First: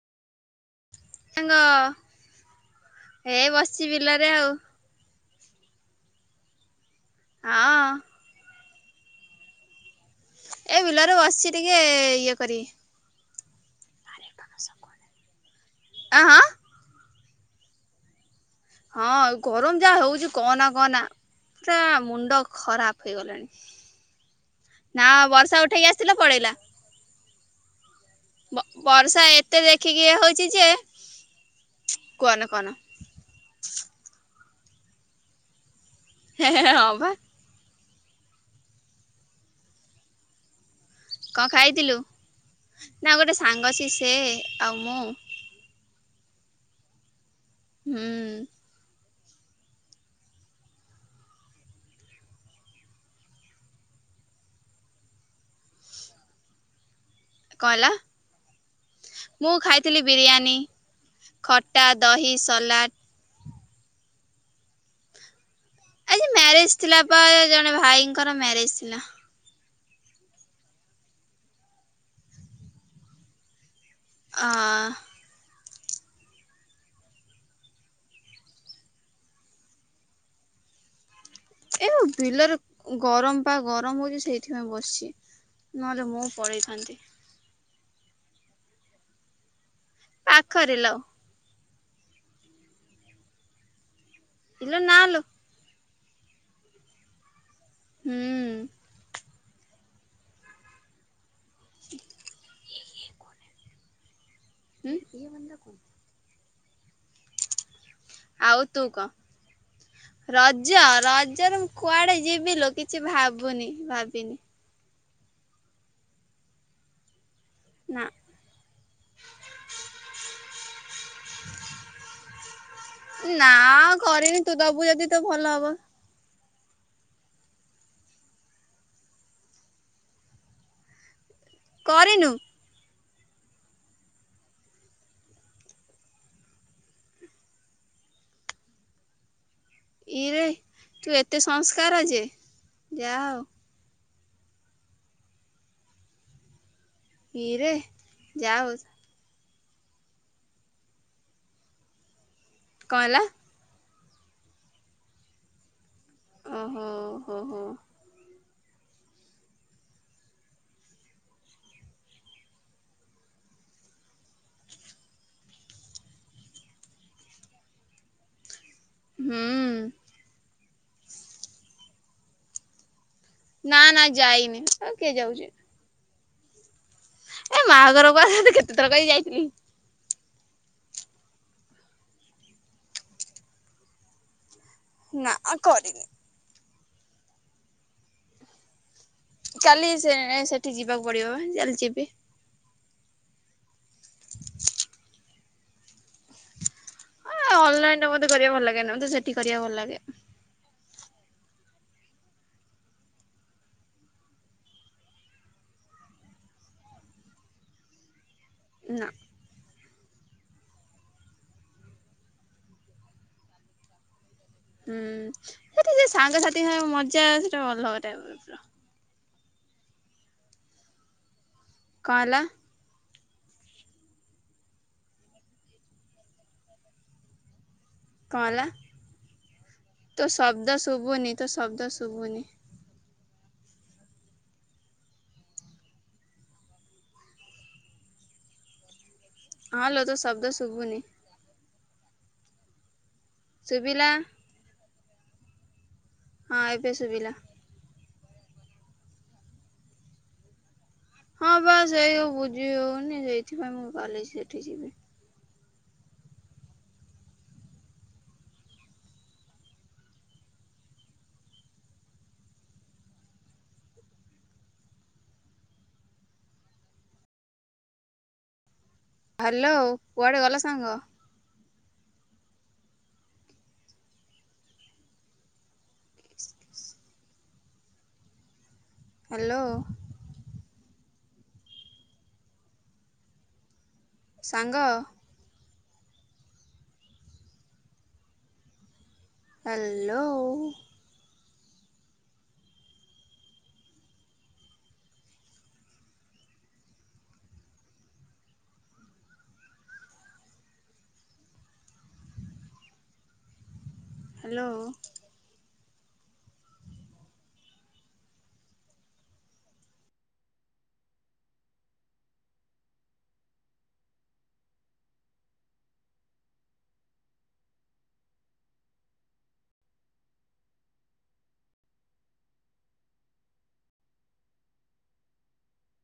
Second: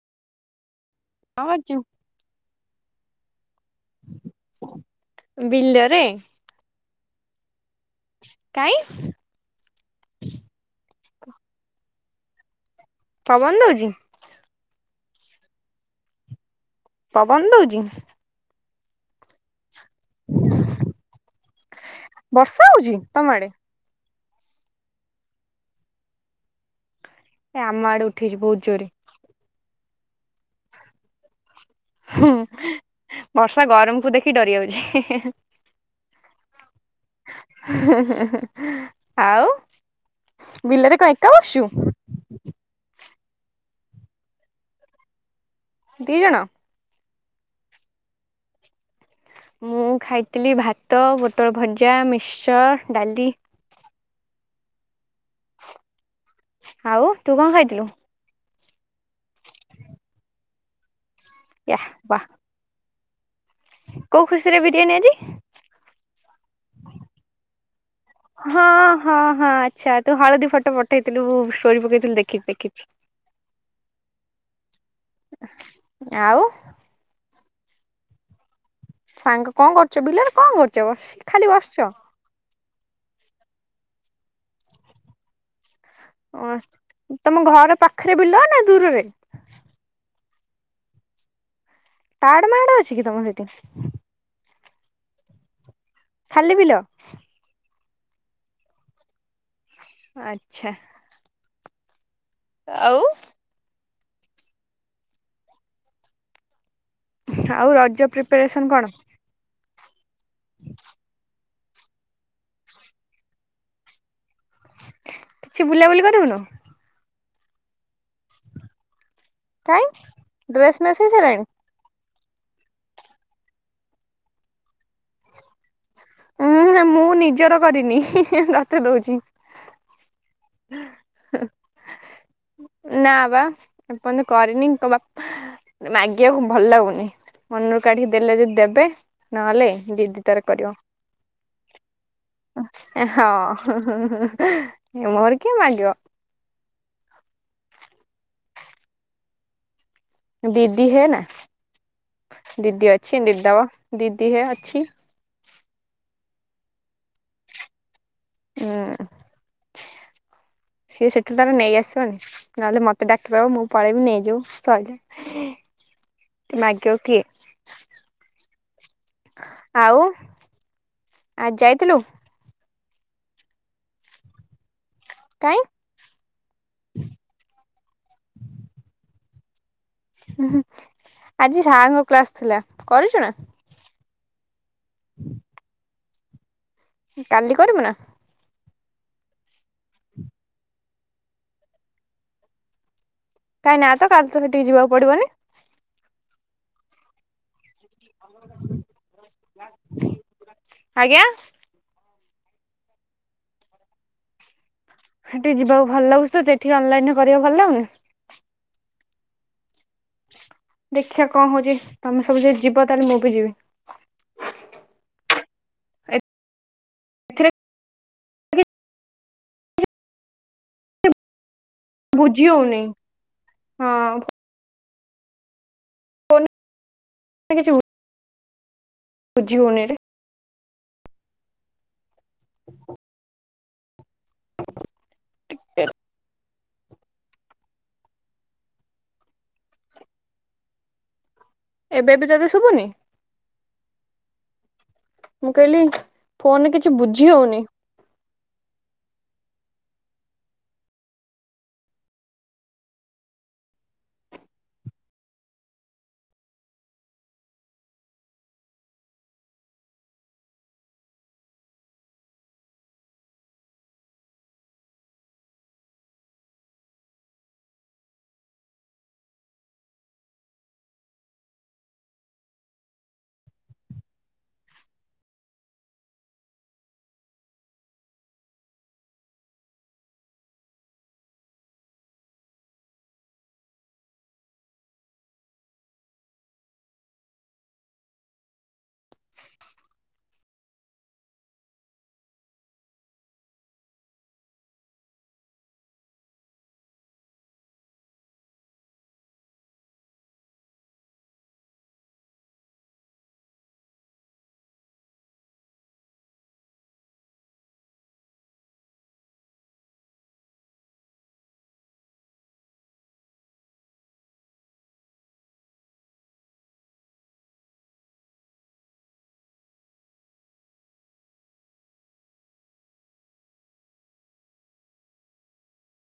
କଣ ସାଙ୍ଗ କରୁଛୁ ଏ ବସିଚି ବିଲରେ ଆଉ। ବିଲରେ? ହଁ। କାହିଁକି? ଏ ବିଲରେ ବସିଛି ଟିକେ ଇଏ କରି ପବନ ଦୋଉଚି? ଆଁ। ପବନ ଦୋଉଚି? ହଁ ଗରମ ଯାହା ହୋଉଚି କହନା କହନା। ପୁରା ମୁଣ୍ଡ ବର୍ଷା ହଉଛି ଖରାପ ତମ ଆଡେ ହେଇଗଲାଣି। ନା ବର୍ଷା ଉଠେଇକି ଆସିଥିଲା ପଳେଇଲା। ଏ ଆମ ଆଡେ ଉଠେଇଚି ବୋହୁତ ଜୋରରେ। ସ ଏତେ ଦେଖିକି ଇଏ ହୋଉଚି ଯେ ହଁ କୁହନା କୁହନା ବର୍ଷା ଗରମକୁ ଦେଖି ଡରି ଯାଉଚି। ହଁ ହଁ ବା। [inaudible] ଆଉ ବିଲରେ ଏକା କଣ ବସଛୁ ଖାଇଥିଲୁ? ନା ଗୋଟେ ସାଙ୍ଗ ଅଛି ସେ ଆଉ ମୁଁ ଦି ଜଣ? ହୁଁ। ମୁଁ ଖାଇଥିଲି ଭାତ ପୋଟଳ ଭଜା ମିଶ୍ଚର ଡାଲି। [inaudible] ଆଉ ତୁ କଣ ଖାଇଥିଲୁ? ମୁଁ ଖାଇଥିଲି ବିରିୟାନୀ ୟା ଖଟା ବା ଦହି ସଲାଡ଼। କୋଉ ଖୁସିରେ ବିରିୟାନୀ ଆଜି? ଆଜି ମ୍ୟାରେଜ ଥିଲା ପା ଜଣେ ଭାଇଙ୍କର ହଁ ମ୍ୟାରେଜ ଥିଲା। ହଁ ହଁ ଆ ଆଚ୍ଛା ତୁ ହଳଦୀ ଫଟୋ ପଠେଇଥିଲୁ ତୁ ଷ୍ଟୋରି ପକେଇଥିଲୁ ଦେଖିଛି, [unintelligible] ଅହ। ଆଉ। ସାଙ୍ଗ କଣ କରୁଚୁ ବିଲରେ କଣ କରୁଚୁ? ଏଇବା ବିଲରେ ଗରମ ପା ଗରମ ହୋଉଚି ସେଇଥିପାଇଁ ବସଚି। ନହେଲେ ମୁଁ ପଲେଇଥାନ୍ତି। ତମ ଘର ପାଖରେ ବିଲ ନା ଦୂରରେ? ପାଖରେ ଲୋ। ପାହାଡ ମାଆଡ ଅଛି କି ତମ ସେଇଠି? ଇଲୋ ନାଲୋ। ଖାଲି ବିଲ ହୁଁ। ଆଚ୍ଛା। [inaudible] ଆଉ ଉଁ [inaudible] ଆଉ ରଜ ପ୍ରି ଆଉ ତୁ କହ? ରଜ ରଜ ରୁ କୁଆଡ଼େ ଯିବି ଲୋ କିଛି ଭାବୁନି ଭାବିନି। କିଛି ବୁଲାବୁଲି କରିବୁନୁ। ନାଁ କାଇଁ ଡ୍ରେସ୍ ମେସ ହେଇସାରଲାଣି? ନା କରିନି ତୁ ଦବୁ ଯଦି ତୋ ଭଲ ହବ। ଉୁଁ ମୁଁ ନିଜର କରିନି ତତେ ଦୋଉଚି। [unintelligible] କରିନୁ? ନା ବା ଏପଯ୍ୟନ୍ତ କରିନି କବାକ ମାଗିବାକୁ ଭଲ ଲାଗୁନି ମନରୁ କାଢିକି ଦେଲେ ଯଦି ଦେବେ ନହେଲେ ଦିଦି ତାର ଇରେ କରିବ। ତୁ ଏତେ ସଂସ୍କାର ଯେ ଏ ଯା ହଁ। ହଉ ହେ ହେ ହେ ମୋର କିଏ ମାଗିବ। ଇରେ ଯାଆ ହୋଉଚି ଦିଦି ହେ ନା ଦିଦି କଣ ହେଲା ଅଛି ଦିଦି ଦବ ଦିଦି ହେ ଅଛି। ଅହ ଓହୋ ଏ ସିଏ ସେଠୁ ତାର ନେଇ ଆସିବନି ନନେଲେ ମତେ ଡାକିଦବ ମୁଁ ପଲେଇବିନି ଯୋଉ ସ୍ତଲ ଏ ମାଗିଅ କିଏ? ହୁଁ ଆଉ ଆଜି ଯାଇଥିଲୁ? ନା ନା ଯାଇନି ଆଉ କିଏ ଯାଉଚି। କାଇଁ ଏ ମାଆଘର ଵା ତତେ କେତେଥର କହିବି ଯାଇଥିଲି। ହେ ହେ ହୁ ଆଜି ସାରଙ୍କ କ୍ଲାସ ଥିଲା କରିଚୁନା? ନାଁ କରିନି। କାଲି କରିବୁ ନା? କାଲି ସେ ସେଠି ଯିବାକୁ ପଡିବ ଚାଲିଯିବି। କାଇଁ ନା ତ କାଲିତ ସେଠିକି ଯିବାକୁ ପଡିବନି। ଏ ଅନଲାଇନରେ ମତେ କରିବା ଭଲ ଲାଗେନା ମତେ ସେଠି କରିବାକୁ ଭଲ ଲାଗେ। ଆଜ୍ଞା। ହେଠିକି ଯିବାକୁ ଭଲ ଲାଗୁଚି ତତେ ଏଠି ଅନଲାଇନ କରିବାକୁ ଭଲ ଲାଗୁନି। ନାଁ ଦେଖିବା କଁ ହଉଚି ତମେ ସବୁ ଯଦି ଯିବ ତାହାଲେ ମୁଁ ବି ଯିବି। ହୁଁ ମତେ ସେଇ ସାଙ୍ଗସାଥି ହରେ ମଜା ଏଥିରେ ସେଟା ଅଲଗ ଟାଇପର। କଣ ହେଲା ବୁଝିହୋଉନି ହଁ। ଫୋନରେ କିଛି [inaudible] କଣ ହେଲା? ବୁଝି ହେଉନି ରେ। ତୋ ଶବ୍ଦ ଶୁଭୁନି ତୋ ଶବ୍ଦ ଶୁଭୁନି। [inaudible] ଟିକେ ରଅ। ହଁ ଲୋ ତୋ ଶବ୍ଦ ଶୁଭୁନି। ଏବେ ବି ତୋତେ ଶୁଭୁନି? ଶୁବିଲା। ମୁଁ କହିଲି ହଁ ଫୋନ୍ ରେ ଏବେ କିଛି ଶୁଭିଲା। ବୁଝି ହଉନି। ହଁ ବା ସେଇ ସବୁ ବୁଝି ହଉନି ସେଇଥିପାଇଁ ମୁଁ କାଲି ସେଠି ଯିବି। ହାଲୋ କୁଆଡେ ଗଲ ସାଙ୍ଗ? ହ୍ୟାଲୋ। ସାଙ୍ଗ ହ୍ୟାଲୋ। ହ୍ୟାଲୋ।